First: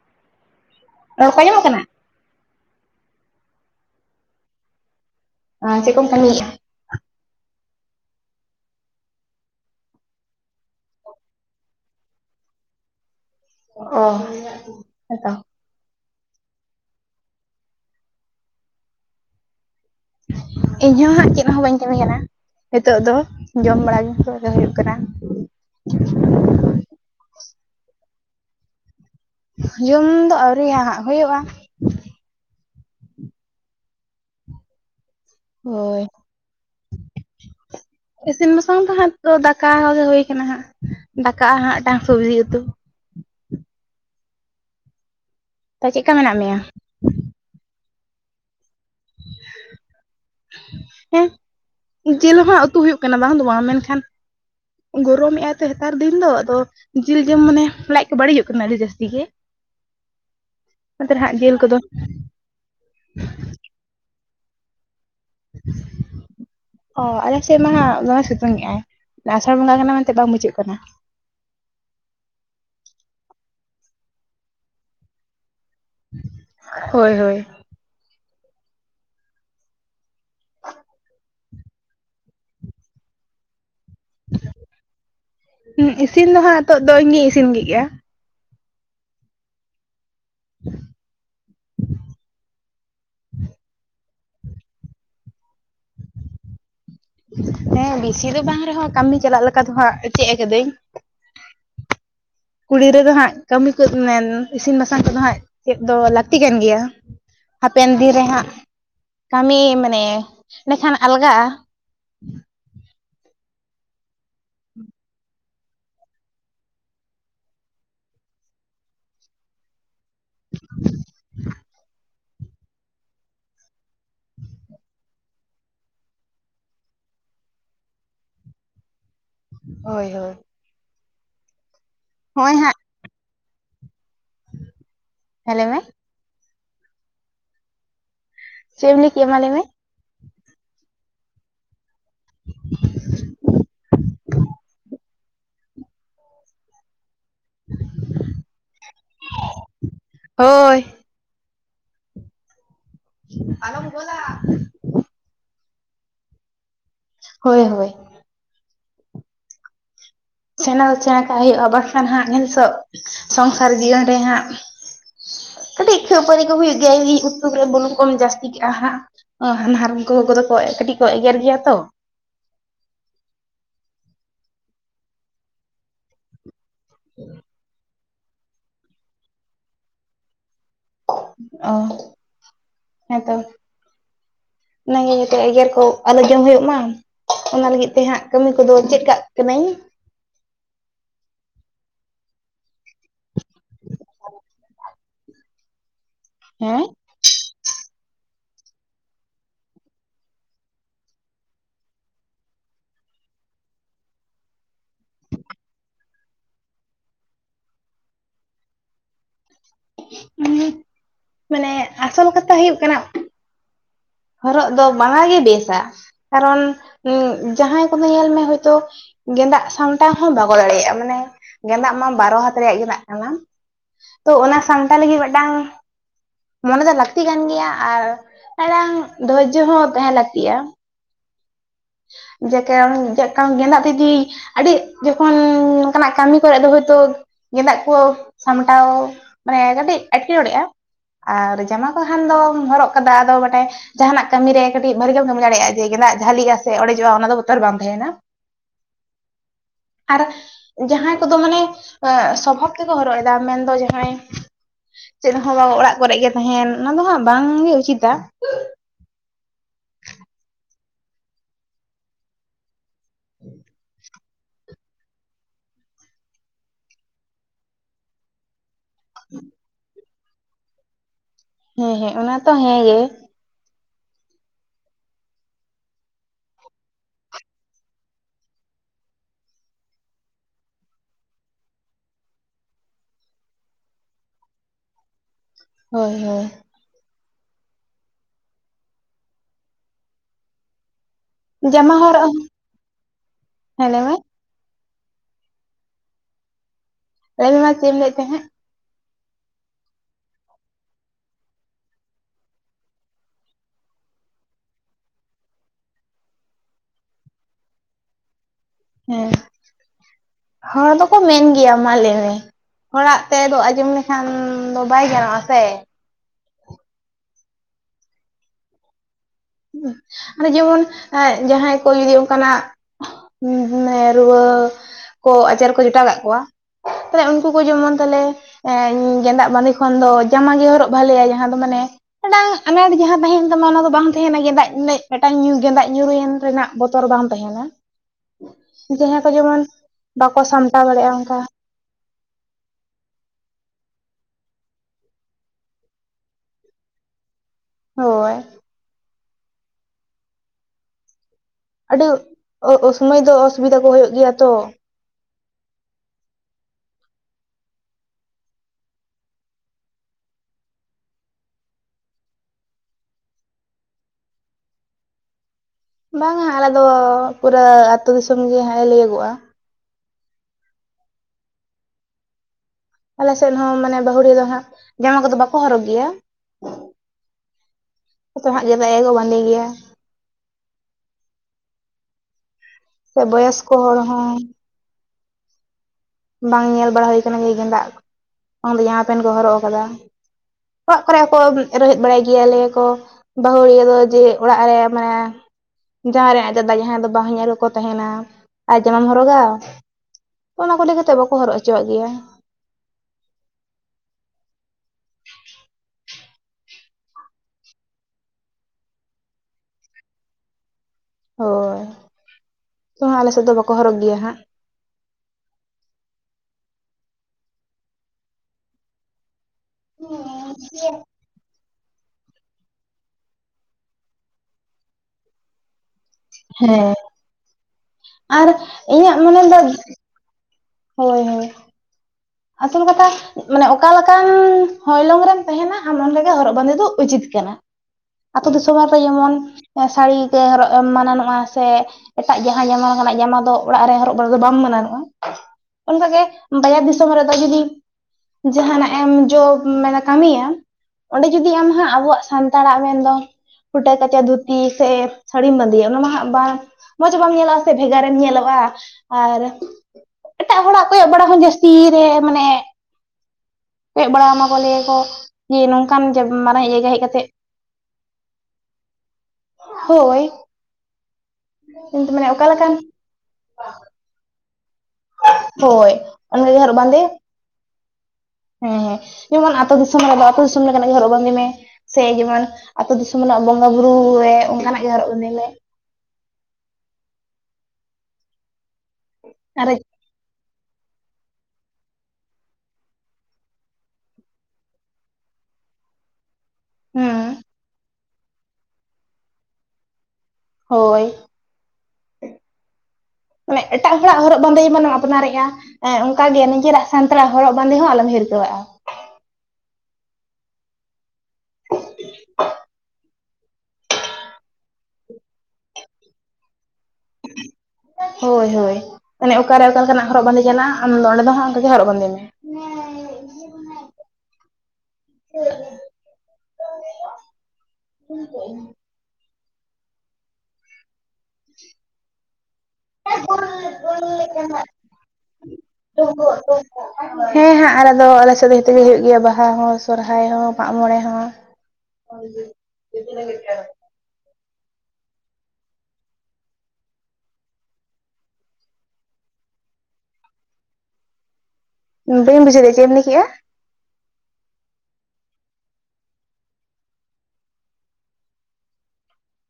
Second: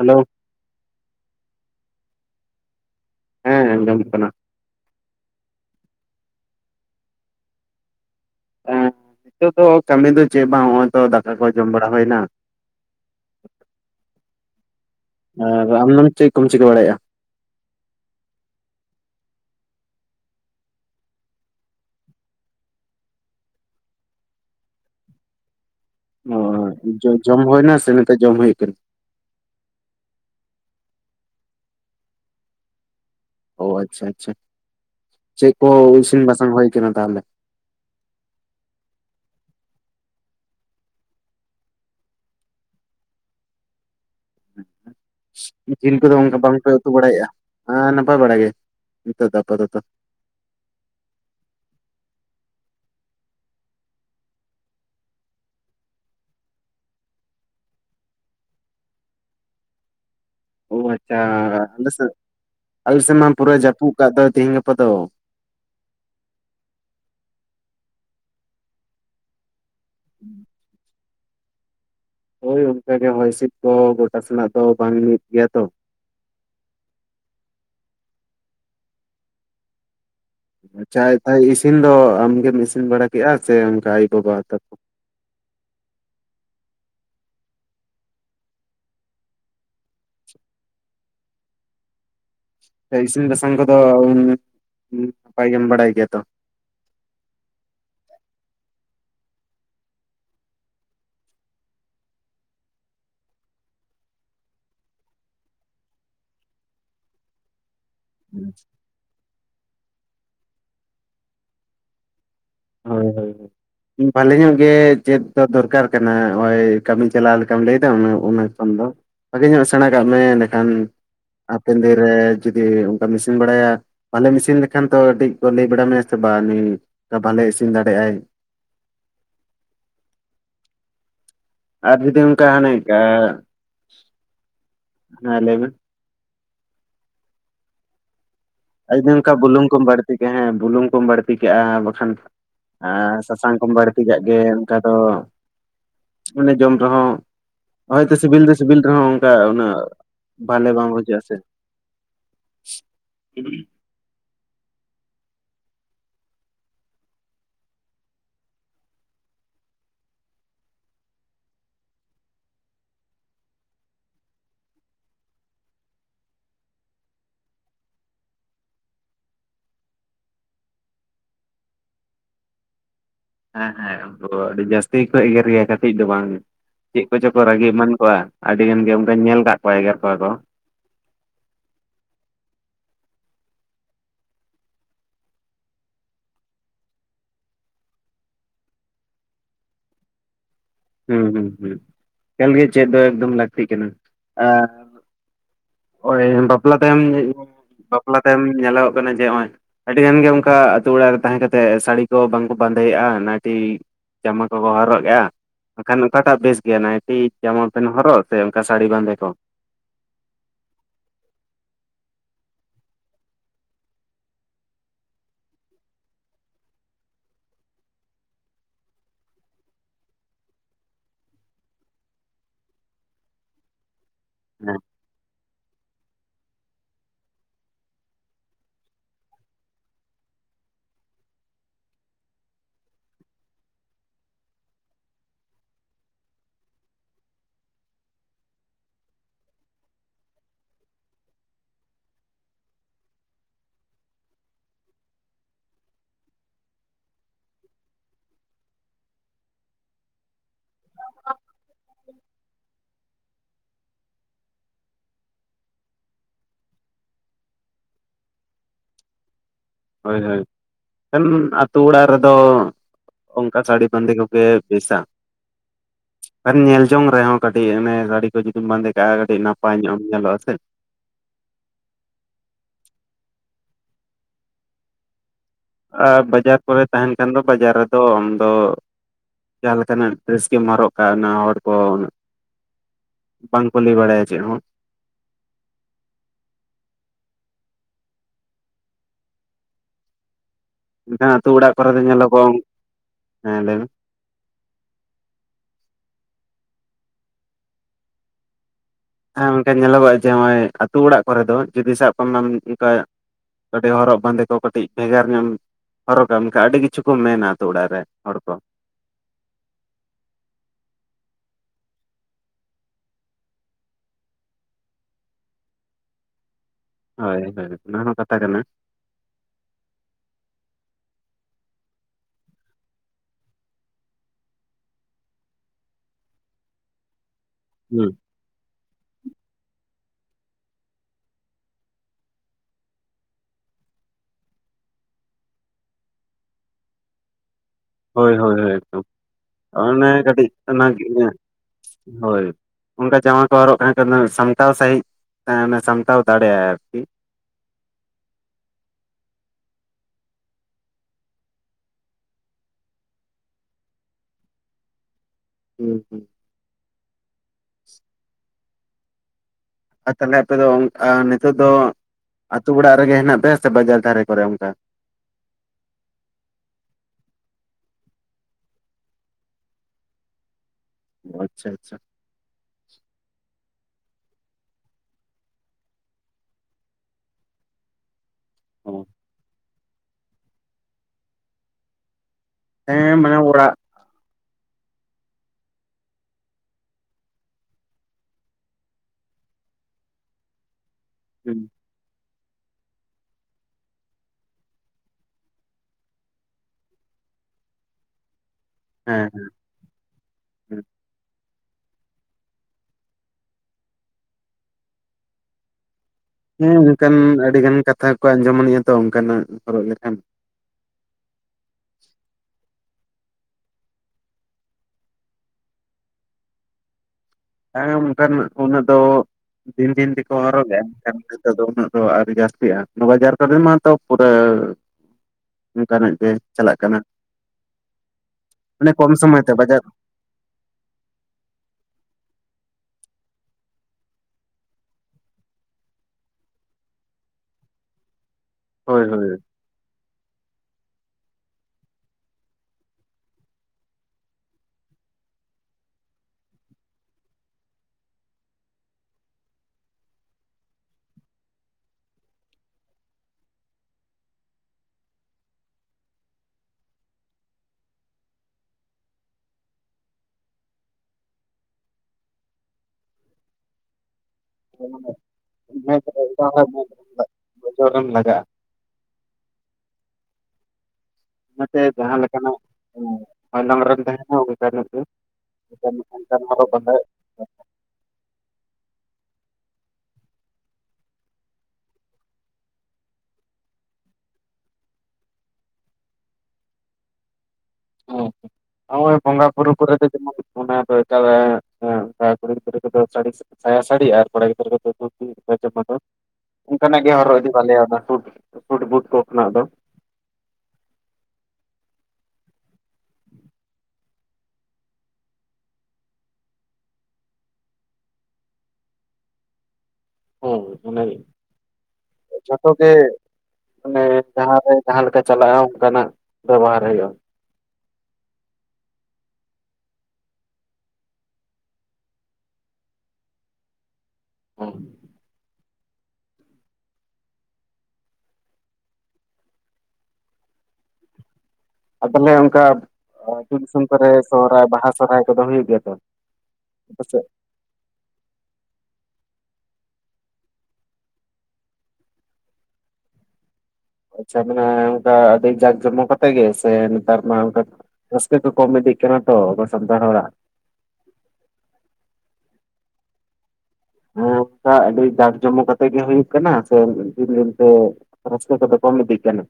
Hello. ᱨᱚᱲᱠᱚ ᱟᱧᱡᱚᱢ ᱚᱜ ᱠᱟᱱᱟ? ᱦᱮᱸ ᱟᱸᱡᱟᱢᱚᱜ ᱠᱟᱱᱟ ᱾ ᱪᱮᱜ ᱠᱚᱢ ᱠᱟᱢᱤ ᱭᱮᱜᱟ? ᱮᱸ ᱱᱤᱛᱚᱜ ᱫᱚ ᱠᱟᱹᱢᱤ ᱫᱚ ᱪᱮᱫ ᱵᱟᱝ ᱦᱚᱜ-ᱚᱭ ᱛᱚ ᱫᱟᱠᱟ ᱠᱚ ᱡᱚᱢ ᱵᱟᱲᱟ ᱦᱳᱭᱮᱱᱟ ᱾ ᱚ ᱾ ᱟᱨ ᱟᱢ ᱫᱚᱢ ᱪᱮᱫ ᱠᱚᱢ ᱪᱤᱠᱟᱹ ᱵᱟᱲᱟᱭᱟᱜ-ᱟ? ᱤᱧᱦᱚᱸ ᱦᱟᱸᱜ ᱪᱮᱫ ᱦᱚᱸ ᱵᱟᱹᱧ ᱠᱟᱹᱢᱤ ᱠᱟᱱᱟ ᱱᱤᱛᱚᱜ ᱫᱚ ᱡᱚᱢ ᱵᱟᱲᱟ ᱦᱩᱭᱩᱜ ᱠᱟᱱᱟ ᱾ ᱚ ᱡᱚᱢ ᱦᱳᱭᱱᱟ ᱥᱮ ᱱᱮᱛᱚᱜ ᱡᱚᱢ ᱦᱳᱭᱳᱜ ᱠᱟᱱᱟ ᱾ ᱡᱚᱢ ᱫᱚ ᱟᱹᱣᱨᱤ ᱭᱟ ᱦᱟᱸᱜ ᱦᱳᱭᱳᱜ-ᱟ ᱾ ᱚ ᱟᱪᱷᱟ ᱟᱪᱷᱟ ᱪᱮᱜ ᱠᱚ ᱦᱳᱭ ᱤᱥᱤᱱ ᱵᱟᱥᱟᱝ ᱦᱳᱭ ᱠᱟᱱᱟ ᱛᱟᱦᱞᱮ? ᱤᱥᱤᱱ ᱵᱟᱥᱟᱝ ᱫᱚ ᱦᱟᱸᱜ ᱫᱟᱠᱟ ᱦᱚᱸ ᱜᱮ ᱦᱳᱭ ᱠᱟᱱᱟ ᱦᱟᱸᱜ ᱾ ᱫᱟᱠᱟ ᱟ ᱦᱟᱸᱜ ᱢᱮᱴᱟᱝ ᱥᱩᱵᱡᱤ ᱩᱛᱩ ᱾ ᱛᱚ ᱡᱤᱞ ᱪᱮᱫᱠᱟ ᱠᱚᱫᱚ ᱢᱮᱱᱟᱜ ᱚᱱᱠᱟ ᱢᱮᱭᱟ? ᱵᱟᱝᱯᱮ ᱩᱛᱩ ᱵᱟᱲᱟᱭᱮᱜ-ᱟ ᱟᱨ ᱱᱟᱯᱟᱭ ᱵᱟᱲᱟ ᱜᱮ ᱱᱤᱛᱚᱜ ᱫᱚ ᱟᱯᱟᱛᱚᱛᱚ ᱾ ᱦᱮᱸ, ᱡᱮᱞ ᱦᱟᱸᱜ ᱩᱛᱩ ᱦᱩᱭᱩᱜ ᱠᱟᱱᱟ ᱵᱟᱝ ᱫᱚ ᱵᱟᱝ ᱢᱮᱱᱠᱷᱟᱱ ᱜᱚᱨᱚᱢᱮᱜ-ᱟᱭ ᱛᱚ ᱦᱮᱛᱟᱨ ᱫᱤᱱ ᱫᱚ ᱟᱫᱚ ᱡᱤᱞ ᱡᱚᱢ ᱢᱟᱱᱮ ᱞᱟᱡ ᱠᱚ ᱵᱟᱹᱲᱤᱡᱚᱜ ᱠᱟᱱᱟ ᱟᱹᱰᱤ ᱡᱟᱹᱥᱛᱤ ᱜᱮ᱾ ᱳ ᱚᱱᱟᱛᱮ ᱟᱪᱪᱷᱟ, ᱦᱟᱸᱜ ᱡᱤᱞ ᱠᱚᱫᱚ ᱟᱞᱮ ᱥᱮᱫ? ᱟᱞᱮ ᱥᱮᱱ ᱢᱟ ᱯᱩᱨᱟᱹᱭ ᱡᱟᱹᱯᱩᱜ ᱠᱟᱜ ᱫᱚᱭ ᱛᱤᱦᱤᱧ ᱜᱟᱯᱟ ᱫᱚ᱾ ᱚ ᱟᱞᱮ ᱥᱮᱫ ᱢᱟ ᱦᱟᱸᱜ ᱫᱚᱢᱮ ᱥᱤᱛᱩᱝᱮᱜ-ᱟᱭ, ᱚᱱᱟ ᱟᱥᱟᱲ ᱵᱚᱸᱜᱟ ᱠᱟᱱᱟ ᱢᱮᱱᱛᱮ ᱵᱟᱝ ᱵᱩᱡᱷᱟᱹᱜ ᱠᱟᱱᱟ᱾ ᱳᱭ ᱚᱱᱠᱟ ᱜᱮ ᱦᱚᱭ ᱦᱤᱥᱤᱫ ᱠᱚ ᱜᱚᱴᱟ ᱥᱮᱱᱟᱜ ᱫᱚ ᱵᱟᱝ ᱢᱤᱫ ᱜᱮᱭᱟ ᱛᱚ᱾ ᱦᱳᱭ ᱦᱳᱭ᱾ ᱪᱟᱭ ᱛᱟᱭ ᱤᱥᱤᱱ ᱫᱚ ᱟᱢᱜᱮᱢ ᱤᱥᱤᱱ ᱵᱟᱲᱟ ᱠᱮᱜᱼᱟ ᱥᱮ ᱚᱱᱠᱟ ᱟᱭᱳ ᱵᱟᱵᱟ ᱛᱟᱠᱚ? ᱦᱩᱸ ᱤᱥᱤᱱ ᱫᱚ ᱦᱟᱸᱜ ᱱᱤᱛᱚᱜ ᱫᱚ ᱤᱧᱜᱤᱧ ᱤᱥᱤᱱ ᱠᱮᱜ ᱜᱮᱭᱟ᱾ ᱦᱮᱸ [unintelligible] ᱮ ᱤᱥᱤᱱ ᱵᱟᱥᱟᱝ ᱠᱚᱫᱚ, ᱱᱟᱯᱟᱭ ᱜᱮᱢ ᱵᱟᱲᱟᱭ ᱜᱮᱭᱟ ᱛᱚ᱾ ᱦᱮᱸ ᱵᱮᱥᱤ ᱫᱚ ᱵᱟᱝ ᱨᱮᱦᱚᱸ ᱠᱟᱹᱢᱤ ᱪᱟᱞᱟᱜ ᱞᱮᱠᱟ ᱫᱚ ᱦᱟᱸᱜ ᱪᱮᱜ ᱟᱠᱟᱹᱫᱟᱹᱧ᱾ ᱠᱩᱲᱤ ᱨᱮᱫᱚ ᱦᱟᱸᱜ ᱠᱟᱹᱢᱤ ᱠᱚ ᱢᱮᱱ ᱤᱥᱤᱱ ᱵᱟᱥᱟᱝ ᱠᱚᱫᱚ ᱦᱟᱸᱜ ᱪᱮᱫ ᱫᱚ ᱞᱟᱹᱠᱛᱤ ᱠᱟᱱ ᱜᱮᱭᱟ᱾ ᱦᱟᱯᱮᱱ ᱫᱤᱱ ᱨᱮ ᱦᱟᱸᱜ ᱠᱟᱹᱢᱤ ᱢᱟᱱᱮ ᱮᱱᱰᱮ ᱠᱷᱟᱱ ᱟᱞᱜᱟᱜ-ᱟ᱾ ᱦᱳᱭ ᱦᱳᱭ ᱦᱳᱭ᱾ ᱵᱷᱟᱞᱤ ᱧᱚᱜ ᱜᱮ ᱪᱮᱫ ᱫᱚ ᱫᱚᱨᱠᱟᱨ ᱠᱟᱱᱟ ᱱᱚᱜ-ᱚᱭ ᱠᱟᱹᱢᱤ ᱪᱟᱞᱟᱣ ᱞᱮᱠᱟᱢ ᱞᱟᱹᱭ ᱮᱫᱟ ᱚᱱᱟ ᱚᱱᱟ ᱠᱷᱚᱱ ᱫᱚ᱾ ᱵᱷᱟᱜᱮ ᱧᱚᱜ ᱥᱮᱬᱟ ᱠᱟᱜ ᱢᱮ ᱮᱸᱰᱮ ᱠᱷᱟᱱ ᱦᱟᱯᱮᱱ ᱫᱤᱱ ᱨᱮ ᱡᱩᱫᱤ ᱚᱱᱠᱟᱢ ᱤᱥᱤᱱ ᱵᱟᱲᱟᱭᱟ᱾ ᱵᱷᱟᱞᱮᱢ ᱤᱥᱤᱱ ᱞᱮᱠᱷᱟᱱ ᱛᱚ ᱠᱟᱹᱴᱤᱡ ᱠᱚ ᱞᱟᱹᱭ ᱵᱟᱲ ᱢᱮᱭᱟ ᱥᱮ ᱵᱟᱝ ᱱᱩᱭ ᱵᱷᱟᱞᱮ ᱤᱥᱤᱱ ᱫᱟᱲᱮᱜ-ᱟᱭ᱾ ᱦᱳᱭ ᱦᱳᱭ᱾ ᱟᱨ ᱡᱩᱫᱤ ᱚᱝᱠᱟ ᱦᱚᱸᱜᱼᱚᱭ ᱦᱟᱱᱮ ᱦᱟᱸᱜ ᱮᱝᱠᱟ, ᱦᱮᱸ ᱞᱟᱹᱭ ᱢᱮ᱾ ᱪᱮᱫ ᱟᱨ ᱮᱢ ᱡᱩᱫᱤ ᱞᱟᱹᱭ ᱠᱮᱜᱼᱟ ᱚᱝᱠᱟ ᱢᱟ ᱞᱟᱹᱭ ᱢᱮ ᱵᱩᱞᱩᱝ ᱠᱚᱢ ᱵᱟᱹᱲᱛᱤ ᱠᱮᱜᱼᱟ ᱦᱮᱸ ᱵᱩᱞᱩᱝ ᱠᱚᱢ ᱵᱟᱹᱲᱛᱤ ᱠᱮᱜᱼᱟ ᱵᱟᱠᱷᱟᱱ ᱟᱨ ᱥᱟᱥᱟᱝ ᱠᱚᱢ ᱵᱟᱹᱲᱛᱤ ᱠᱟᱜ ᱜᱮ ᱚᱝᱠᱟ ᱫᱚ ᱢᱟᱱᱮ ᱡᱚᱢ ᱨᱮᱦᱚᱸ ᱦᱳᱭᱛᱚ ᱥᱤᱵᱤᱞ ᱫᱚ ᱥᱤᱵᱤᱞ ᱨᱮᱦᱚᱸ ᱚᱝᱠᱟ ᱩᱱᱟᱹᱜ ᱵᱷᱟᱞᱮ ᱦᱳᱭ ᱵᱟᱝ ᱵᱩᱡᱷᱟᱹᱜ ᱟ ᱥᱮ᱾ ᱟᱞᱚᱢ ᱜᱳᱞᱟ᱾ ᱦᱳᱭ ᱦᱳᱭ᱾ [unintelligible] ᱫᱚ ᱥᱮᱬᱟ ᱠᱟᱜ ᱦᱩᱭᱩᱜᱼᱟ ᱵᱟᱠᱷᱟᱱ ᱦᱟᱸᱜ ᱱᱮᱥᱚᱜ, ‌ᱥᱚᱝᱥᱟᱨ ᱡᱤᱭᱚᱱ ᱨᱮ ᱦᱟᱸᱜ ᱠᱟᱹᱴᱤᱡ ᱠᱷᱟᱯᱟᱹᱨᱤ ᱠᱚ ᱦᱩᱭ ᱜᱮᱭᱟ [inaudible] ᱩᱛᱩ ᱠᱚ ᱨᱮᱢ ᱵᱚᱞᱩᱝ ᱠᱚᱢ ᱡᱟᱹᱥᱛᱤ ᱠᱮᱜ-ᱟ ᱦᱟᱸᱜ᱾ ᱚ ᱦᱟᱱᱦᱟᱨ ᱩᱝᱠᱩ ᱠᱚᱫᱚ ᱠᱚ ᱠᱟᱹᱴᱤᱡ ᱠᱚ ᱮᱜᱮᱨ ᱜᱮᱭᱟ ᱛᱚ᱾ ᱦᱮᱸ ᱦᱮᱸ ᱩᱱᱠᱩ ᱫᱚ ᱟᱹᱰᱤ ᱡᱟᱹᱥᱛᱤ ᱠᱚ ᱮᱜᱮᱨ ᱜᱮᱭᱟ ᱠᱟᱹᱴᱤᱡ ᱫᱚ ᱵᱟᱝ ᱪᱮᱫ ᱠᱚᱪᱚ ᱠᱚ ᱨᱟᱹᱜᱤ ᱮᱢᱟᱱ ᱠᱚᱜ-ᱟ᱾ ᱟᱹᱰᱤ ᱜᱟᱱ ᱜᱮ ᱚᱝᱠᱟᱧ ᱧᱮᱞ ᱠᱟᱜ ᱠᱚᱣᱟ ᱮᱜᱮᱨ ᱠᱚᱣᱟ ᱠᱚ᱾ ᱚ, ᱦᱮᱸ ᱛᱚ᱾ ᱚᱱᱟᱜᱮ ᱡᱟᱛᱮ ᱮᱜᱮᱨ ᱠᱚ ᱟᱞᱚ ᱡᱚᱢ ᱦᱩᱭᱩᱜ ᱢᱟ᱾ ᱚᱱᱟ ᱞᱟᱹᱜᱤᱫ ᱛᱮ ᱦᱟᱸᱜ ᱠᱟᱹᱢᱤ ᱠᱚᱫᱚ ᱪᱮᱫ ᱠᱟᱜ ᱠᱟᱹᱱᱟᱹᱧ᱾ ᱦᱩᱸ ᱦᱩᱸ ᱦᱩᱸ, ᱮᱠᱷᱟᱞ ᱜᱮ ᱪᱮᱫ ᱫᱚ ᱮᱠᱫᱚᱢ ᱞᱟᱹᱠᱛᱤ ᱠᱟᱱᱟ, ᱟᱨ ᱳᱭ ᱵᱟᱯᱞᱟ ᱦᱮᱸ ᱛᱟᱭᱚᱢ, [inaudible] ᱵᱟᱯᱞᱟ ᱛᱟᱭᱚᱢ ᱧᱮᱞᱚᱜᱚᱜ ᱠᱟᱱᱟ ᱡᱮ ᱦᱚᱜᱸᱚᱭ ᱟᱹᱰᱤ ᱜᱟᱱ ᱜᱮ ᱚᱝᱠᱟ ᱟᱛᱩ ᱚᱲᱟᱜ ᱨᱮ ᱛᱟᱦᱮᱸ ᱠᱟᱛᱮᱜ ᱥᱟᱲᱤ ᱠᱚ ᱵᱟᱝᱠᱚ ᱵᱟᱸᱫᱮᱭᱮᱜᱼᱟ ᱱᱟᱭᱴᱤ ᱡᱟᱢᱟ ᱠᱚ ᱠᱚ ᱦᱚᱨᱚᱜᱮᱜ-ᱟ᱾ ᱮᱠᱷᱟᱱ ᱚᱠᱟᱴᱟᱜ ᱵᱮᱥ ᱜᱮᱭᱟ ᱱᱟᱭᱴᱤᱡ ᱡᱟᱢᱟ ᱯᱮᱱ ᱦᱚᱨᱚᱜ ᱥᱮ ᱚᱝᱠᱟ ᱥᱟᱹᱲᱤ ᱵᱟᱸᱫᱮ ᱠᱚ? ᱩᱸᱻ! ᱢᱟᱱᱮ ᱟᱥᱚᱞ ᱠᱟᱛᱷᱟ ᱦᱩᱭᱩᱜ ᱠᱟᱱᱟ ᱦᱚᱨᱚᱜ ᱫᱚ ᱵᱟᱱᱟᱨ ᱜᱮ ᱵᱮᱥ, ᱠᱟᱨᱚᱱ ᱡᱟᱦᱟᱸᱭ ᱠᱚᱫᱚ ᱧᱮᱞ ᱢᱮ ᱦᱚᱭᱛᱳ ᱜᱮᱸᱫᱟᱜ ᱥᱟᱢᱴᱟᱣ ᱦᱚᱸ ᱵᱟᱠᱚ ᱫᱟᱲᱮᱭᱟᱜᱼᱟ ᱢᱟᱱᱮ ᱜᱮᱸᱫᱟᱜ ᱢᱟ ᱵᱟᱨᱚ ᱦᱟᱛ ᱨᱮᱭᱟᱜ ᱜᱮᱸᱫᱟᱜ ᱠᱟᱱᱟ, ᱛᱚ ᱚᱱᱟ ᱦᱮᱸ ᱥᱟᱢᱴᱟᱣ ᱞᱟᱹᱜᱤᱫ ᱢᱤᱫᱴᱟᱝ ᱢᱚᱱᱮ ᱫᱚ ᱞᱟᱹᱠᱛᱤ ᱠᱟᱱ ᱜᱮᱭᱟ ᱟᱨ ᱢᱤᱫᱴᱟᱝ ᱫᱷᱳᱨᱡᱚ ᱦᱚᱸ ᱛᱟᱦᱮᱸ ᱞᱟᱹᱠᱛᱤᱜ-ᱟ ᱾ [unintelligible] [inaudible] ᱟᱹᱰᱤ ᱡᱚᱠᱷᱚᱱ ᱚᱱᱠᱟᱱᱟᱜ ᱠᱟᱹᱢᱤ ᱠᱚᱨᱮ ᱫᱚ ᱦᱚᱭᱛᱚ ᱜᱮᱸᱫᱟᱜ ᱠᱚ ᱥᱟᱢᱴᱟᱣ ᱢᱟᱱᱮ ᱠᱟᱹᱴᱤᱡ ᱮᱸᱴᱠᱮᱴᱚᱲᱮᱜ-ᱟ ᱾ ᱟᱨ ᱡᱟᱢᱟ ᱠᱚ ᱠᱷᱟᱱ ᱫᱚᱢ ᱦᱚᱨᱚᱜ ᱠᱟᱫᱟ ᱟᱫᱚ [inaudible] ᱡᱟᱦᱟᱱᱟᱜ ᱠᱟᱹᱢᱤ ᱨᱮ ᱠᱟᱹᱴᱤᱡ ᱵᱷᱟᱞᱮ ᱜᱮᱢ ᱠᱟᱹᱢᱤ ᱫᱟᱲᱮᱭᱟᱜ-ᱟ, ᱡᱮ ᱜᱮᱸᱫᱟᱜ ᱡᱷᱟᱹᱞᱤᱜ-ᱟ ᱥᱮ ᱚᱲᱮᱡᱚᱜ-ᱟ ᱚᱱᱟ ᱫᱚ ᱵᱚᱛᱚᱨ ᱵᱟᱝ ᱛᱟᱦᱮᱱᱟ᱾ ᱟᱨ ᱡᱟᱦᱟᱸᱭ ᱠᱚᱫᱚ ᱢᱟᱱᱮ ᱮ ᱥᱚᱵᱷᱟᱵ ᱛᱮᱠᱚ ᱦᱚᱨᱚᱜ ᱮᱫᱟ ᱢᱮᱱᱫᱚ ᱡᱟᱦᱟᱸᱭ ᱪᱮᱫᱦᱚᱸ ᱵᱟᱝ ᱚᱲᱟᱜ ᱠᱚᱨᱮᱜ ᱜᱮ ᱛᱟᱦᱮᱱ ᱚᱱᱟ ᱫᱚ ᱦᱟᱸᱜ ᱵᱟᱝ ᱜᱮ ᱩᱪᱤᱛ-ᱟ ᱾ ᱦᱳᱭ ᱦᱳᱭ ᱠᱟᱨᱚᱱ ᱟᱛᱩ ᱚᱲᱟᱜ ᱨᱮᱫᱚ ᱚᱱᱠᱟ ᱥᱟᱹᱲᱤ ᱵᱟᱸᱫᱮ ᱠᱚ ᱜᱮ ᱵᱮᱥ-ᱟ ᱧᱮᱞ ᱡᱚᱝ ᱨᱮᱦᱚᱸ ᱠᱟᱹᱴᱤᱡ ᱚᱱᱮ ᱜᱟᱸᱰᱮ ᱛᱮ ᱡᱩᱫᱤᱢ ᱵᱟᱸᱫᱮ ᱠᱟ ᱠᱟᱹᱴᱤᱡ ᱱᱟᱯᱟᱭ ᱧᱚᱜ ᱮᱢ ᱧᱮᱞᱚᱜ-ᱟ ᱥᱮ᱾ ᱦᱮᱸ ᱦᱮᱸ ᱚᱱᱟ ᱛᱚ ᱦᱮᱸ ᱜᱮ᱾ ᱟᱨ ᱵᱟᱡᱟᱨ ᱠᱚᱨᱮ ᱛᱟᱦᱮᱱ ᱠᱷᱟᱱ ᱫᱚ, ᱵᱟᱡᱟᱨ ᱨᱮᱫᱚ ᱟᱢᱫᱚ ᱡᱟᱦᱟᱸ ᱞᱮᱠᱟᱱᱟᱜ ᱰᱨᱮᱥ ᱜᱮᱢ ᱦᱚᱨᱚᱜ ᱠᱟᱜ ᱚᱱᱟ ᱦᱚᱲ ᱠᱚ ᱵᱟᱝ ᱠᱚ ᱞᱟᱹᱭ ᱵᱟᱲᱟᱭᱟ ᱪᱮᱫ ᱦᱚᱸ᱾ ᱦᱳᱭ ᱦᱳᱭ ᱾ ᱢᱮᱱᱠᱷᱟᱱ ᱟᱹᱛᱩ ᱚᱲᱟᱜ ᱠᱚᱨᱮ ᱡᱟᱢᱟ ᱫᱚ ᱦᱚᱨᱚᱜ ᱦᱚᱸ ᱧᱮᱞᱠᱚᱢ, ᱦᱮᱸ ᱞᱟᱹᱭ ᱢᱮ᱾ ᱞᱟᱹᱭ ᱢᱮ ᱢᱟ ᱪᱮᱫ ᱮᱢ ᱞᱟᱹᱭᱮᱫ ᱛᱟᱦᱮᱸᱫ᱾ ᱦᱮᱸ ᱚᱱᱠᱟ ᱧᱮᱞᱚᱜᱚᱜ-ᱟ ᱡᱮ, ᱱᱚᱜᱚᱭ ᱟᱹᱛᱩ ᱚᱲᱟᱜ ᱠᱚᱨᱮ ᱫᱚ, ᱡᱩᱫᱤ ᱥᱟᱵ ᱠᱟᱜ ᱢᱮ ᱚᱱᱠᱟ ᱠᱟᱹᱴᱤᱡ ᱦᱚᱨᱚᱜ ᱵᱟᱸᱫᱮ ᱠᱚ ᱠᱟᱹᱴᱤᱡ ᱵᱷᱮᱜᱟᱨ ᱧᱚᱜ ᱦᱚᱨᱚᱜᱟᱢ ᱮᱱᱠᱷᱟᱱ ᱟᱹᱰᱤ ᱠᱤᱪᱷᱩ ᱠᱚ ᱢᱮᱱᱟ ᱟᱛᱩ ᱚᱲᱟᱜ ᱨᱮ ᱦᱚᱲ ᱠᱚ᱾ ᱦᱮᱸ, ᱦᱚᱲ ᱫᱚᱠᱚ ᱢᱮᱱ ᱜᱮᱭᱟ, ᱢᱟ ᱞᱟᱹᱭ ᱢᱮ᱾ ᱦᱚᱲᱟᱜ ᱛᱮᱫᱚ ᱟᱸᱡᱚᱢ ᱞᱮᱠᱷᱟᱱ ᱫᱚ ᱵᱟᱭ ᱜᱟᱱᱚᱜ-ᱟ ᱥᱮ᱾ ᱦᱳᱭ ᱦᱳᱭ, ᱚᱱᱟ ᱦᱚᱸ ᱠᱟᱛᱷᱟ ᱠᱟᱱᱟ᱾ ᱢᱟᱱᱮ ᱡᱮᱢᱚᱱ, ᱮ ᱡᱟᱦᱟᱸᱭ ᱠᱚ ᱡᱩᱫᱤ ᱚᱱᱠᱟᱱᱟᱜ [unintelligible] ᱨᱩᱣᱟᱹ ᱠᱚ ᱟᱡᱟᱨ ᱠᱚ ᱡᱚᱴᱟᱣ ᱠᱟᱜ ᱠᱚᱣᱟ᱾ ᱛᱚᱵᱮ ᱩᱱᱠᱩ ᱠᱚ ᱡᱮᱢᱚᱱ ᱦᱩᱸ ᱛᱟᱦᱟᱞᱮ ᱮᱸ ᱜᱮᱸᱫᱟᱜ ᱵᱟᱸᱫᱮ ᱠᱷᱚᱱ ᱫᱚ ᱡᱟᱢᱟ ᱜᱮ ᱦᱚᱨᱚᱜ ᱵᱷᱟᱞᱮᱭᱟ, ᱡᱟᱦᱟᱸ ᱫᱚ ᱢᱟᱱᱮ ᱢᱤᱫᱴᱟᱝ ᱟᱱᱟᱴ ᱡᱟᱦᱟᱸ ᱛᱟᱦᱮᱱ ᱛᱟᱢᱟ ᱚᱱᱟ ᱫᱚ ᱵᱟᱝ ᱛᱟᱦᱮᱱᱟ ᱜᱮᱸᱫᱟᱜ ᱢᱤᱫᱴᱟᱝ ᱧᱩᱨ ᱜᱮᱸᱫᱟᱜ ᱧᱩᱨᱩᱭᱮᱱ ᱨᱮᱱᱟᱜ ᱵᱚᱛᱚᱨ ᱵᱟᱝ ᱛᱟᱦᱮᱱᱟ᱾ ᱦᱳᱭ ᱦᱳᱭ ᱦᱳᱭ ᱮᱠᱫᱚᱢ᱾ ᱡᱟᱦᱟᱸᱭ ᱠᱚ ᱡᱮᱢᱚᱱ ᱚᱱᱮ ᱵᱟᱠᱚ ᱠᱟᱹᱴᱤᱡ ᱥᱟᱢᱴᱟᱣ ᱚᱱᱟ ᱜᱮ ᱫᱟᱲᱮᱭᱟᱜᱼᱟ ᱦᱟᱸᱜ, ᱚᱱᱠᱟ ᱦᱳᱭ᱾ ᱚᱱᱰᱮ ᱡᱟᱢᱟ ᱠᱚ ᱦᱚᱨᱚᱜ ᱛᱟᱦᱮᱸ ᱠᱟᱱᱟ ᱥᱟᱢᱴᱟᱣ ᱥᱟᱹᱦᱤᱡ ᱮᱸ ᱚᱱᱟ ᱥᱟᱢᱴᱟᱣ ᱫᱟᱲᱮᱭᱟᱜ-ᱟᱭ ᱟᱨᱠᱤ᱾ ᱦᱳᱭ᱾ ᱟᱹᱰᱤ ᱚᱥᱚᱢᱟᱹᱭ ᱫᱚ ᱚᱥᱩᱵᱤᱫᱟ ᱠᱚ ᱦᱩᱭᱩᱜ ᱜᱮᱭᱟ ᱛᱚ᱾ [inaudible] [unintelligible] ᱟᱨ ᱛᱟᱦᱟᱞᱮ ᱟᱯᱮ ᱫᱚ ᱚᱱᱠᱟ ᱱᱤᱛᱚᱜ ᱫᱚ ᱟᱹᱛᱩ ᱚᱲᱟᱜ ᱨᱮᱜᱮ ᱦᱮᱱᱟᱜ ᱯᱮᱭᱟ ᱥᱮ ᱵᱟᱡᱟᱨ ᱫᱷᱟᱨᱮ ᱠᱚᱨᱮ ᱚᱱᱠᱟ? ᱵᱟᱝᱟ ᱟᱞᱮ ᱫᱚ ᱯᱩᱨᱟᱹ ᱟᱹᱛᱩ ᱫᱤᱥᱚᱢ ᱜᱮ ᱦᱟᱸᱜ ᱞᱟᱹᱭᱟᱹᱜᱚᱜ-ᱟ᱾ ᱟᱪᱪᱷᱟ ᱟᱪᱪᱷᱟ᱾ ᱟᱞᱮ ᱥᱮᱱ ᱦᱚᱸ ᱢᱟᱱᱮ ᱵᱟᱹᱦᱩᱲᱤ ᱫᱚ ᱦᱟᱸᱜ ᱡᱟᱢᱟ ᱠᱚᱫᱚ ᱵᱟᱠᱚ ᱦᱚᱨᱚᱜᱽ ᱜᱮᱭᱟ᱾ ᱡᱷᱚᱛᱚ ᱦᱟᱸᱜ ᱚ ᱜᱮᱸᱫᱟᱜ ᱜᱮᱠᱚ ᱵᱟᱸᱫᱮ ᱜᱮᱭᱟ᱾ ᱦᱮᱸ ᱥᱮ ᱢᱟᱱᱮ ᱚᱲᱟᱜ ᱵᱚᱭᱚᱥᱠᱚ ᱦᱚᱲ ᱦᱚᱸ᱾ ᱵᱟᱝ ᱧᱮᱞ ᱵᱟᱲᱟ ᱦᱩᱭ ᱟᱠᱟᱱᱟ ᱡᱮ ᱜᱮᱸᱫᱟᱜ ᱵᱟᱝ ᱫᱚ ᱡᱟᱢᱟ ᱯᱮᱱ ᱠᱚ ᱦᱚᱨᱚᱜ ᱟᱠᱟᱫᱟ᱾ ᱚᱲᱟᱜ ᱠᱚᱨᱮ ᱦᱮᱸ ᱦᱚᱸᱠᱚ ᱨᱳᱦᱮᱫ ᱵᱟᱲᱟᱭ ᱜᱮᱭᱟ᱾ ᱞᱮᱭᱟ ᱠᱚ ᱵᱟᱹᱦᱩᱲᱤᱭᱟᱹ ᱫᱚ ᱡᱮ ᱚᱲᱟᱜ ᱨᱮ ᱢᱟᱱᱮ ᱡᱟᱶᱟᱭ ᱨᱮᱱ ᱟᱡ ᱫᱟᱫᱟ ᱡᱟᱦᱟᱸ ᱫᱚ ᱵᱟ ᱦᱚᱧᱦᱟᱨ ᱠᱚᱠᱚ ᱛᱟᱦᱮᱱᱟ। ᱟᱨ ᱡᱟᱢᱟᱢ ᱦᱮᱸ ᱦᱚᱨᱚᱜᱟ, ᱚᱱᱟ ᱠᱚ ᱞᱟᱹᱭ ᱠᱟᱛᱮᱜ ᱵᱟᱠᱚ ᱦᱚᱨᱚᱜ ᱦᱚᱪᱚᱣᱟᱜ ᱜᱮᱭᱟ। ᱦᱮᱸ ᱚᱱᱠᱟᱱ ᱟᱹᱰᱤ ᱜᱟᱱ ᱠᱟᱛᱷᱟ ᱠᱚ ᱟᱸᱡᱚᱢ ᱟᱹᱱᱤᱡᱼᱟ ᱛᱚ ᱚᱱᱠᱟᱱᱟᱜ ᱦᱚᱨᱚᱜ ᱞᱮᱠᱷᱟᱱ। ᱦᱳᱭᱻ ᱛᱚ ᱦᱟᱸᱜ ᱟᱞᱮᱥᱮᱫ ᱫᱚ ᱵᱟᱠᱚ ᱦᱚᱨᱚᱜᱽ ᱜᱮᱭᱟ ᱦᱟᱸᱜ। ᱦᱮᱸ ᱚᱱᱠᱷᱟᱱ ᱩᱱᱟᱹᱜ ᱫᱚ ᱫᱤᱱ ᱫᱤᱱ ᱛᱮᱠᱚ ᱦᱚᱨᱚᱜᱟ। ᱮᱱᱠᱷᱟᱱ [unintelligible] ᱼᱼ ᱛᱮᱫᱚ ᱩᱱᱟᱹᱜ ᱫᱚ ᱟᱣᱨᱤ ᱡᱟᱹᱥᱛᱤᱜᱼᱟ। ᱱᱚᱣᱟ ᱵᱟᱡᱟᱨ ᱠᱚ ᱨᱮ ᱢᱟᱛᱚ ᱯᱩᱨᱟᱹ ᱼᱼ ᱚᱱᱠᱟᱱᱟᱜ ᱜᱮ ᱪᱟᱞᱟᱜ ᱦᱮᱸ ᱠᱟᱱᱟ। ᱟᱨ ᱢᱟᱱᱮ ᱠᱚᱢ ᱤᱧᱟᱹᱜ ᱢᱚᱱᱮ ᱥᱚᱢᱚᱭ ᱛᱮ ᱫᱚ ᱵᱟᱡᱟᱨ ᱼᱼ ᱦᱳᱭ ᱦᱳᱭ। ᱟᱥᱚᱞ ᱠᱟᱛᱷᱟ। ᱢᱟᱱᱮ ᱚᱠᱟᱞᱮᱠᱟᱱ ᱦᱚᱭᱞᱚᱝ ᱨᱮᱢ ᱛᱟᱦᱮᱱᱟ, ᱟᱢ ᱚᱸᱰᱮ ᱜᱮ ᱦᱚᱨᱚᱜ ᱵᱟᱸᱫᱮ ᱫᱚ ᱩᱪᱤᱛ ᱠᱟᱱᱟ। ᱟᱹᱛᱩ ᱫᱤᱥᱚᱢ ᱨᱮ ᱦᱳᱭ ᱦᱳᱭ ᱡᱮᱢᱚᱱ, ᱥᱟᱲᱤ ᱛᱮ ᱦᱚᱨᱚᱜ ᱮᱢ ᱢᱟᱱᱟᱱᱚᱜᱼᱟ। ᱥᱮ ᱼᱼ ᱮᱴᱟᱜ ᱡᱟᱦᱟᱸᱭ ᱡᱟᱢᱟ ᱞᱮᱠᱟᱱᱟᱜ ᱡᱟᱢᱟ ᱫᱚ ᱚᱲᱟᱜ ᱨᱮ ᱦᱚᱨᱚᱜ ᱵᱟᱲᱟ ᱫᱚ ᱵᱟᱢ ᱢᱟᱱᱟᱱᱚᱜᱼᱟ। ᱚᱱᱠᱟᱜᱮ ᱵᱟᱭᱟᱨ ᱫᱤᱥᱼᱼᱼ ᱥᱚᱢ ᱨᱮᱫᱚ ᱡᱩᱫᱤ ᱡᱟᱦᱟᱱᱟᱜ ᱮᱢ ᱡᱚ ᱢᱟᱱᱮ ᱠᱟᱹᱢᱤᱭᱟᱢ, ᱚᱸᱰᱮ ᱡᱩᱫᱤ ᱟᱢ ᱦᱟᱸᱜ ᱟᱵᱚᱣᱟᱜ ᱥᱟᱱᱛᱟᱲᱟᱜ, ᱢᱮᱱᱫᱚ ᱼᱼ ᱯᱷᱩᱴᱟᱹ ᱠᱟᱪᱟ ᱫᱷᱩᱛᱤ ᱥᱮ ᱥᱟᱹᱲᱤᱢ ᱵᱟᱸᱫᱮᱭᱟ। ᱚᱱᱟ ᱢᱟ ᱦᱟᱸᱜ ᱵᱟᱝ ᱼᱼ ᱢᱚᱡᱽ ᱵᱟᱢ ᱧᱮᱞᱚᱜᱼᱟ ᱥᱮ, ᱵᱷᱮᱜᱟᱨᱮᱢ ᱧᱮᱞᱚᱜᱼᱟ। ᱟᱨ ᱮᱴᱟᱜ ᱦᱚᱲᱟᱜ ᱠᱚᱭᱚᱜ ᱵᱟᱲᱟ ᱦᱚᱸ ᱡᱟᱹᱥ ᱼᱼ ᱛᱤᱨᱮ ᱢᱟᱱᱮ ᱠᱚᱭᱚᱜ ᱵᱟᱲᱟ ᱟᱢᱟ। ᱠᱚ ᱞᱟᱹᱭᱟ ᱠᱚ ᱡᱮ, ᱱᱚᱝᱠᱟᱱ ᱢᱟᱨᱟᱝ ᱧᱚᱜ ᱡᱟᱭᱜᱟ ᱦᱮᱡ ᱠᱟᱛᱮᱜ ᱼᱼ ᱵᱩᱡᱷᱟᱹᱣ ᱮᱢ ᱞᱟᱜᱟᱜᱼᱟ ᱦᱳᱭ᱾ ᱚᱱᱟᱛᱮ ᱠᱤᱱᱛᱩ ᱡᱟᱦᱟᱸ ᱢᱟᱱᱮ ᱚᱠᱟ ᱞᱮᱠᱟᱱᱟᱜ ᱞᱮᱠᱟᱱ ᱦᱚᱭᱞᱚᱝ ᱨᱮᱢ ᱛᱟᱦᱮᱱᱟ ᱚᱱᱠᱟᱱᱟᱜᱮᱼᱼ ᱦᱳᱭ ᱚᱱᱠᱟᱱ ᱚᱱᱠᱟᱱ ᱚᱱᱠᱟ ᱜᱮ ᱦᱚᱨᱟᱜ ᱦᱚᱨᱚᱜ ᱵᱟᱸᱫᱮ ᱫᱚᱨᱠᱟᱨ᱾ ᱦᱮᱸ ᱡᱮᱢᱚᱱ ᱟᱛᱳ ᱫᱤᱥᱚᱢ ᱨᱮ ᱟᱛᱳ ᱫᱤᱥᱚᱢ ᱨᱮᱱᱟᱜ ᱜᱮ ᱦᱚᱨᱚᱜ ᱵᱟᱸᱫᱮ ᱢᱮ᱾ ᱥᱮ ᱡᱮᱢᱚᱱ ᱟᱛᱳ ᱫᱤᱥᱚᱢ ᱨᱮᱱᱟᱜ ᱵᱚᱸᱜᱟ ᱵᱩᱨᱩ ᱨᱮ ᱚᱱᱠᱟᱱᱟᱜ ᱜᱮ ᱦᱚᱨᱚᱜ ᱵᱟᱸᱫᱮ ᱢᱮ᱾ ᱦᱚᱸᱜᱼᱭ ᱵᱚᱸᱜᱟ ᱟᱨ ᱵᱩᱨᱩ ᱠᱚᱨᱮ ᱫᱚ ᱡᱮᱢᱚ ᱮ [inaudible] ᱥᱟᱭᱟ ᱥᱟᱹᱲᱤ ᱟᱨ ᱠᱚᱲᱟ ᱜᱤᱫᱽᱨᱟᱹ ᱠᱚᱫᱚ ᱫᱷᱩᱛᱤ ᱯᱮᱪᱳ ᱯᱟᱸᱰᱳ᱾ ᱚᱱᱠᱟᱱᱟᱜ ᱜᱮ ᱦᱚᱨᱚᱜ ᱦᱩᱸ ᱤᱫᱤ ᱵᱟᱱᱫᱮᱭᱟ ᱚᱱᱟ ᱥᱤᱢ, ᱥᱩᱴ ᱵᱩᱴ ᱠᱚ ᱠᱷᱚᱱᱟᱜ ᱫᱚ᱾ ᱦᱳᱭ᱾ [unintelligible] ᱢᱟᱱᱮᱜ ᱮᱴᱟᱜ ᱦᱚᱲᱟᱜ ᱦᱚᱨᱚᱜ ᱵᱟᱸᱫᱮᱭ ᱢᱟᱱᱮ ᱟᱯᱱᱟᱨᱮᱜᱼᱟ᱾ ᱦᱮᱸ ᱚᱱᱠᱟ ᱜᱮ ᱱᱤᱡᱮᱨᱟᱜ ᱥᱟᱱᱛᱟᱲ-ᱟ ᱦᱚᱨᱚᱜ ᱵᱟᱸᱫᱮ ᱦᱚᱸ ᱟᱞᱚᱢ ᱦᱤᱨᱠᱟᱹᱣᱟᱜᱼᱟ᱾ ᱦᱩᱸ ᱚᱱᱟᱜᱮ ᱡᱚᱛᱚ ᱜᱮᱼᱼ ᱢᱟᱱᱮ ᱡᱟᱦᱟᱸᱨᱮ ᱡᱟᱦᱟᱸ ᱞᱮᱠᱟ ᱪᱟᱞᱟᱜᱼᱟ ᱚᱱᱠᱟᱱᱟᱜ ᱵᱮᱵᱚᱦᱟᱨ ᱦᱩᱭᱩᱜᱼᱟ᱾ ᱦᱳᱭ ᱦᱳᱭ᱾ ᱢᱟᱱᱮ ᱚᱠᱟᱨᱮ ᱚᱠᱟ ᱞᱮᱠᱟᱱᱟᱜ ᱦᱚᱨᱚᱜ ᱵᱟᱸᱫᱮ ᱪᱟᱞᱟᱜᱼᱟ ᱟᱢ ᱫᱚ ᱚᱸᱰᱮ ᱫᱚ ᱦᱟᱸᱜ ᱚᱱᱠᱟᱜ ᱜᱮ ᱦᱚᱨᱚᱜ ᱵᱟᱸᱫᱮ ᱢᱮ᱾ [unintelligible] [unintelligible] ᱟᱥᱚᱞᱮ ᱚᱱᱠᱟᱼᱼᱼ ᱟᱛᱩ ᱫᱤᱥᱚᱢ ᱠᱚᱨᱮ ᱥᱚᱦᱦᱟᱭ ᱵᱟᱦᱟ ᱥᱚᱦᱦᱟᱭ ᱠᱚᱫᱚ ᱦᱩᱭᱩᱜ ᱜᱮᱭᱟ ᱛᱚ ᱟᱯᱮ ᱥᱮᱜ? ᱟᱨ ᱟᱫᱚ ᱟᱞᱮ ᱥᱮᱫ ᱫᱚ ᱡᱚᱛᱚ ᱜᱮ ᱦᱩᱭᱩᱜ ᱜᱮᱭᱟ ᱵᱟᱦᱟ ᱦᱚᱸ, ᱥᱚᱨᱦᱟᱭ ᱦᱚᱸ, ᱢᱟᱜ ᱢᱚᱬᱮ ᱦᱚᱸ᱾ [unintelligible] ᱟᱪᱷᱟ ᱢᱟᱱᱮ ᱚᱱᱠᱟ ᱟᱹᱰᱤ ᱡᱟᱸᱠ ᱡᱚᱢᱚᱠ ᱟᱛᱮ ᱜᱮ, ᱥᱮ ᱱᱮᱛᱟᱨ ᱢᱟ ᱚᱱᱠᱟᱼᱼ ᱨᱟᱹᱥᱠᱟ ᱠᱚ ᱠᱚᱢ ᱤᱫᱤ ᱠᱟᱱᱟ ᱛᱚ ᱟᱵᱚ ᱥᱟᱱᱛᱟᱲ ᱦᱚᱲᱟ᱾ ᱵᱟᱹᱧ ᱵᱩᱡᱟᱹᱣ ᱫᱟ ᱪᱮᱫ ᱮᱢ ᱞᱮᱭ ᱠᱮᱫᱼᱟ? ᱦᱮᱸ ᱚᱱᱠᱟ ᱟᱹᱰᱤ ᱡᱟᱠ ᱡᱚᱢᱚ ᱠᱟᱛᱮᱜ ᱜᱮ ᱦᱩᱭᱩᱜ ᱠᱟᱱᱟ ᱥᱮ ᱫᱤᱱ ᱫᱤᱱ ᱛᱮᱼᱼᱼ ᱨᱟᱹᱥᱠᱟᱹ ᱠᱚᱫᱚ ᱠᱚᱢ ᱤᱫᱤ ᱠᱟᱱᱟ᱾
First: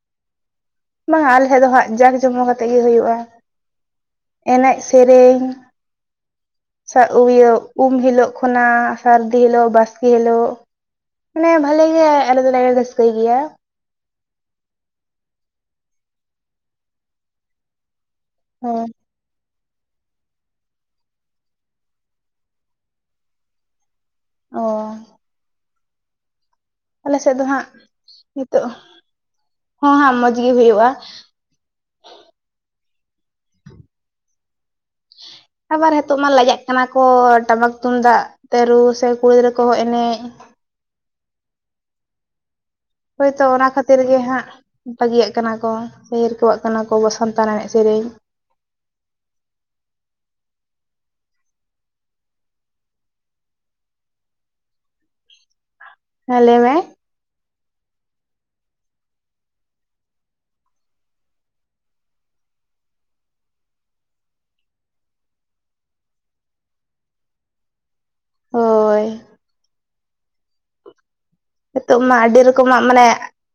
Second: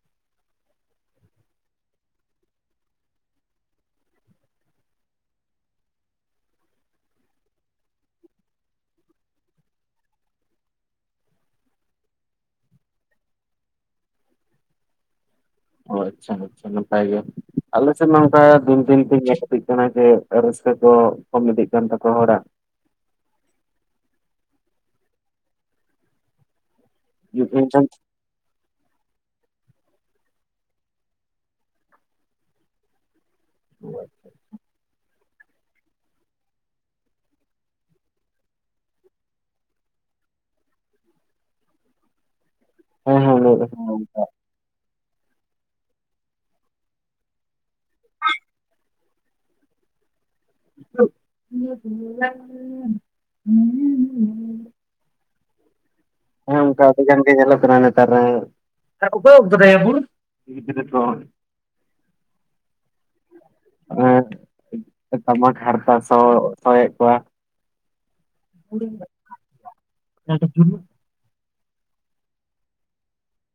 ᱵᱟᱝᱟ ᱟᱞᱮ ᱥᱮᱫ ᱫᱚ ᱦᱟᱸᱜ ᱡᱟᱠ ᱡᱚᱢᱚ ᱠᱟᱛᱮ ᱜᱮ ᱦᱩᱭᱩᱜᱼᱟ᱾ ᱮᱱᱮᱡ ᱥᱮᱨᱮᱧ᱾ ᱥᱟᱵ ᱤᱭᱟᱹ ᱩᱢ ᱦᱤᱞᱳᱜ ᱠᱷᱚᱱᱟᱜ ᱥᱟᱹᱨᱫᱤ ᱦᱤᱞᱳᱜ ᱵᱟᱥᱠᱮ ᱦᱤᱞᱳᱜ ᱢᱟᱱᱮ ᱵᱷᱟᱞᱮ ᱜᱮ ᱟᱞᱮ ᱫᱚᱞᱮ ᱨᱟᱹᱥᱠᱟᱹᱭ ᱜᱮᱭᱟ᱾ ᱚ ᱟᱪᱪᱷᱟ ᱟᱪᱪᱷᱟ ᱱᱟᱯᱟᱭ ᱜᱮ ᱟᱞᱮ ᱥᱮᱫ ᱱᱚᱝᱠᱟ ᱫᱤᱱ ᱦᱮᱸ ᱫᱤᱱ ᱛᱮ ᱡᱟᱥᱛᱤ ᱠᱟᱱᱟ ᱡᱮ ᱨᱟᱹᱥᱠᱟᱹ ᱠᱚ ᱠᱚᱢ ᱤᱫᱤᱜ ᱠᱟᱱ ᱛᱟᱠᱚᱣᱟ ᱦᱚᱲᱟᱜ᱾ ᱚᱻ᱾ ᱟᱞᱮ ᱥᱮᱫ ᱫᱚ ᱦᱟᱸᱜ ᱢᱮᱱᱠᱷᱟᱱ ᱱᱤᱛᱚᱜ ᱦᱚᱸ ᱦᱟᱜ ᱢᱚᱡᱽ ᱜᱮ ᱦᱩᱭᱩᱜᱼᱟ᱾ [unintelligible] ᱟᱵᱟᱨ ᱦᱤᱛᱚᱜ ᱢᱟ ᱞᱟᱡᱟᱜ ᱠᱟᱱᱟ ᱠᱚ ᱴᱟᱢᱟᱠ ᱛᱩᱢᱫᱟᱜ ᱛᱮ, ᱨᱩ ᱥᱮ ᱠᱩᱲᱤ ᱜᱤᱫᱽᱨᱟᱹ ᱠᱚᱦᱚ ᱮᱱᱮᱡ ᱦᱮᱸ ᱦᱳᱭ ᱛᱚ ᱚᱱᱟ ᱦᱮᱸ ᱠᱷᱟᱹᱛᱤᱨ ᱜᱮ ᱦᱟᱸᱜ, ᱵᱟᱹᱜᱤᱭᱟᱜ ᱠᱟᱱᱟ ᱠᱚ ᱥᱮ ᱦᱤᱨᱠᱟᱹᱣᱟᱜ ᱠᱟᱱᱟ ᱠᱚ ᱟᱵᱚ ᱥᱟᱱᱛᱟᱲ ᱮᱱᱮᱡ ᱥᱮᱨᱮᱧ᱾ [unintelligible] ᱦᱮᱸ ᱞᱟᱹᱭ ᱢᱮ᱾ ᱟᱹᱰᱤ ᱜᱟᱱ ᱜᱮ ᱧᱮᱞᱚ ᱠᱟᱱᱟ ᱱᱮᱛᱟᱨ ᱢᱟ, ᱟᱨ ᱚᱠᱚᱭ ᱩᱵ ᱠᱟᱫᱟᱭᱟ ᱦᱩᱲᱩ? ᱦᱤᱨᱤᱡ ᱟᱠᱟᱫᱟ ᱠᱚ ᱾ [unintelligible] ᱟᱨ ᱴᱟᱢᱟᱠ ᱦᱟᱨᱛᱟ ᱥᱚ ᱥᱚᱭᱮᱫ ᱠᱚᱣᱟ᱾ ᱦᱳᱭ [unintelligible] ᱦᱤᱛᱚᱜ ᱢᱟ ᱟᱹᱰᱤ ᱨᱚᱠᱚᱢᱟᱜ ᱢᱟᱱᱮ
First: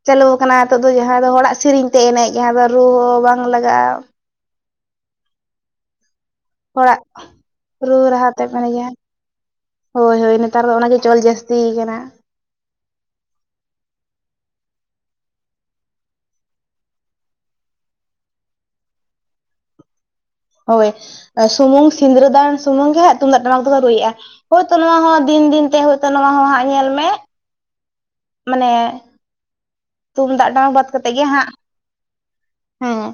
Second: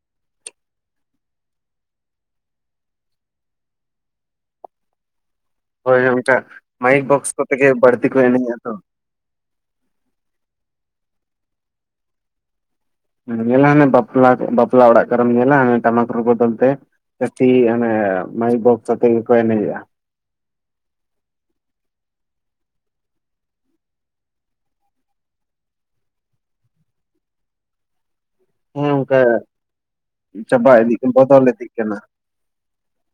ᱪᱟᱹᱞᱩ ᱟᱠᱟᱱᱟ ᱦᱤᱛᱚᱜ ᱫᱚ ᱡᱟᱦᱟᱸ ᱫᱚ ᱦᱚᱲᱟᱜ ᱥᱤᱨᱤᱧ ᱛᱮ ᱮᱱᱮᱡ ᱡᱟᱦᱟᱸ ᱫᱚ ᱨᱩ ᱦᱚᱸ ᱵᱟᱝ ᱞᱟᱜᱟᱜᱼᱟ᱾ ᱦᱳᱭ ᱚᱱᱠᱟ ᱦᱚᱲᱟᱜ ᱢᱟᱭᱤᱠ ᱵᱚᱠᱥ ᱠᱚ ᱛᱮ ᱜᱮ ᱨᱩ ᱵᱟᱹᱲᱛᱤ ᱠᱚ ᱨᱟᱦᱟ ᱛᱮᱢ ᱮᱱᱮᱡ-ᱟ ᱛᱚ᱾ ᱦᱳᱭ ᱦᱳᱭ ᱱᱮᱛᱟᱨ ᱫᱚ ᱚᱱᱟ ᱜᱮ ᱪᱚᱞ ᱡᱟᱹᱥᱛᱤ ᱠᱟᱱᱟ᱾ ᱧᱮᱞ ᱦᱚᱸ ᱦᱟᱱᱮᱢ ᱵᱟᱯᱞᱟ ᱵᱟᱯᱞᱟ ᱚᱲᱟᱜ ᱠᱨᱮᱢ ᱧᱮᱞᱟ ᱦᱟᱱᱮ ᱴᱟᱢᱟᱠ ᱨᱩ ᱵᱚᱫᱚᱞᱛᱮ ᱡᱟᱹᱥᱛᱤ ᱚᱱᱮ ᱢᱟᱭᱤᱠ ᱵᱚᱠᱥ ᱟᱛᱮ ᱜᱮᱠᱚ ᱮᱱᱮᱡᱮᱜ-ᱟ᱾ ᱦᱳᱭ ᱥᱩᱢᱩᱝ ᱥᱤᱸᱝᱨᱟᱹᱫᱟᱱ ᱥᱩᱢᱩᱝ ᱜᱮ ᱦᱟᱸᱜ ᱛᱩᱢᱫᱟᱜ ᱴᱟᱢᱟᱠ ᱫᱚᱠᱚ ᱨᱩᱭᱮᱜᱼᱟ᱾ ᱦᱳᱭ ᱛᱚ ᱱᱚᱣᱟ ᱦᱚᱸ ᱫᱤᱱ ᱫᱤᱱ ᱛᱮ ᱦᱳᱭ ᱛᱚ ᱱᱚᱣᱟ ᱦᱚᱸ ᱦᱟᱸᱜ ᱧᱮᱞ ᱢᱮ ᱢᱟᱱᱮ ᱦᱮᱸ ᱚᱱᱠᱟ ᱛᱩᱢᱫᱟᱜ ᱪᱟᱵᱟ ᱴᱟᱢᱟᱠ ᱵᱟᱫ ᱤᱫᱤᱜ ᱠᱟᱛᱮᱫ ᱜᱮ ᱵᱚᱫᱚᱞ ᱦᱟᱸᱜ ᱤᱫᱤᱜ ᱠᱟᱱᱟ᱾ ᱦᱮᱸ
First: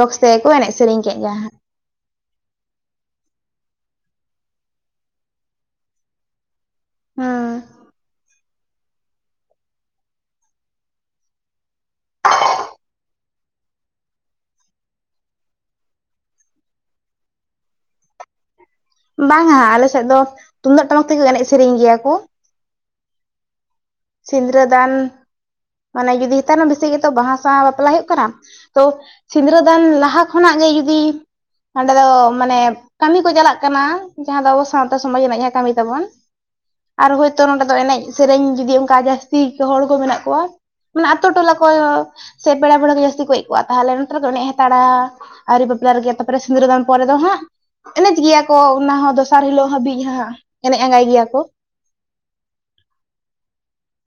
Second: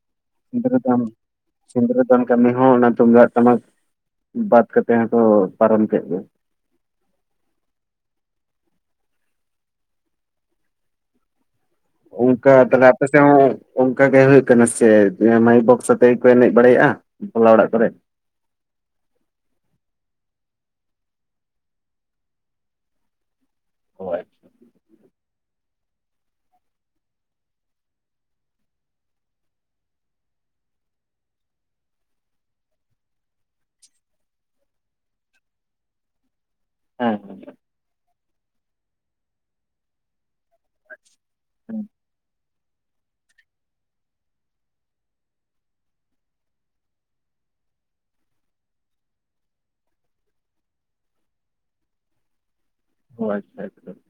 ᱵᱚᱠᱥ ᱛᱮᱜᱮ ᱠᱚ ᱮᱱᱮᱡ ᱥᱮᱨᱮᱧ ᱠᱮᱫ ᱜᱮᱭᱟ ᱦᱟᱸᱜ᱾ ᱥᱤᱫᱩᱨᱟᱹᱫᱟᱱ ᱠᱟᱹᱢᱤ ᱦᱚᱸ ᱚᱱᱟ ᱛᱩᱢᱫᱟᱜ ᱴᱟᱢᱟᱠ ᱵᱟᱫ ᱠᱟᱛᱮ ᱦᱚᱸ ᱠᱚ ᱯᱟᱨᱚᱢ ᱠᱮᱫ ᱜᱮ᱾ ᱦᱚᱸ ᱚᱝᱠᱟ ᱛᱟᱦᱚᱞᱮ ᱟᱯᱮ ᱥᱮᱫ ᱦᱚᱸ ᱚᱝᱠᱟ ᱜᱮ ᱦᱩᱭᱩᱜ ᱠᱟᱱᱟ ᱥᱮ ᱪᱮᱫ, ᱢᱟᱭᱤᱠ ᱵᱚᱠᱥ ᱟᱛᱮᱜ ᱜᱮ ᱠᱚ ᱮᱱᱮᱡ ᱵᱟᱲᱟᱭᱮᱜᱼᱟ ᱵᱟᱚᱞᱟ ᱚᱲᱟᱜ ᱠᱚᱨᱮ? ᱵᱟᱝᱟ ᱟᱞᱮᱥᱮᱫ ᱫᱚ ᱛᱩᱢᱫᱟᱹᱜ ᱴᱟᱢᱟᱠ ᱛᱮᱜᱮᱞᱮ ᱮᱱᱮᱡ ᱥᱮᱨᱮᱧ ᱜᱮᱭᱟ ᱠᱚ᱾ ᱦᱳᱭ ᱥᱤᱸᱫᱩᱨᱟᱹ ᱫᱟᱱ ᱢᱟᱱᱮ ᱡᱩᱫᱤ ᱦᱮᱛᱟᱨᱢᱟ ᱵᱮᱥᱤ ᱜᱮᱛᱚ ᱵᱟᱦᱟᱥᱟᱶᱟᱭ ᱵᱟᱯᱞᱟ ᱦᱩᱭᱩᱜ ᱠᱟᱱᱟ᱾ ᱛᱚ ᱥᱤᱸᱫᱩᱨᱟᱹ ᱫᱟᱱ ᱞᱟᱦᱟ ᱠᱷᱚᱱᱟᱜ ᱜᱮ ᱡᱩᱫᱤ ᱚᱸᱰᱮ ᱫᱚ ᱢᱟᱱᱮ ᱠᱟᱹᱢᱤ ᱠᱚ ᱪᱟᱞᱟᱜ ᱠᱟᱱᱟ ᱡᱟᱦᱟᱸ ᱫᱚ ᱟᱵᱚ ᱥᱟᱶᱛᱟ ᱥᱚᱢᱟᱡᱽ ᱨᱮᱱᱟᱜ ᱡᱟᱦᱟᱸ ᱠᱟᱹᱢᱤ ᱛᱟᱵᱚᱱ ᱟᱨ ᱦᱮᱸ ᱦᱮᱸ ᱦᱳᱭᱛᱳ ᱱᱚᱸᱰᱮ ᱫᱚ ᱮᱱᱮᱡ ᱥᱮᱨᱮᱧ ᱡᱩᱫᱤ ᱚᱱᱠᱟ ᱡᱟᱹᱥᱛᱤ ᱦᱚᱲ ᱠᱚ ᱢᱮᱱᱟᱜ ᱠᱚᱣᱟ ᱚᱱᱟ ᱟᱛᱳ ᱴᱚᱞᱟ ᱠᱚ ᱦᱮᱸ ᱥᱮ ᱯᱮᱲᱟ ᱯᱟᱹᱲᱦᱟᱹ ᱠᱚ ᱡᱟᱹᱥᱛᱤ ᱠᱚ ᱦᱮᱡ ᱠᱚᱜ-ᱟ ᱛᱟᱦᱞᱮ ᱱᱚᱛᱮ ᱨᱮ ᱠᱚ ᱮᱱᱮᱡ ᱦᱟᱛᱟᱲᱟ᱾ ᱟᱨᱤ ᱵᱟᱯᱞᱟ ᱨᱮᱜᱮ ᱛᱟᱯᱨᱮ ᱥᱤᱸᱫᱩᱨᱮ ᱫᱟᱱ ᱯᱚᱨᱮ ᱫᱚ ᱦᱟᱸᱜ ᱮᱱᱮᱡ ᱜᱮᱭᱟ ᱠᱚ ᱚᱱᱟ ᱦᱚᱸ ᱫᱚᱥᱟᱨ ᱦᱤᱞᱚᱜ ᱦᱟᱹᱵᱤᱡ ᱦᱟᱸᱜ ᱮᱱᱮᱡ ᱟᱸᱜᱟᱭ ᱜᱮᱭᱟ ᱠᱚ ᱚ ᱟᱪᱪᱷᱟ ᱟᱪᱪᱷᱟ᱾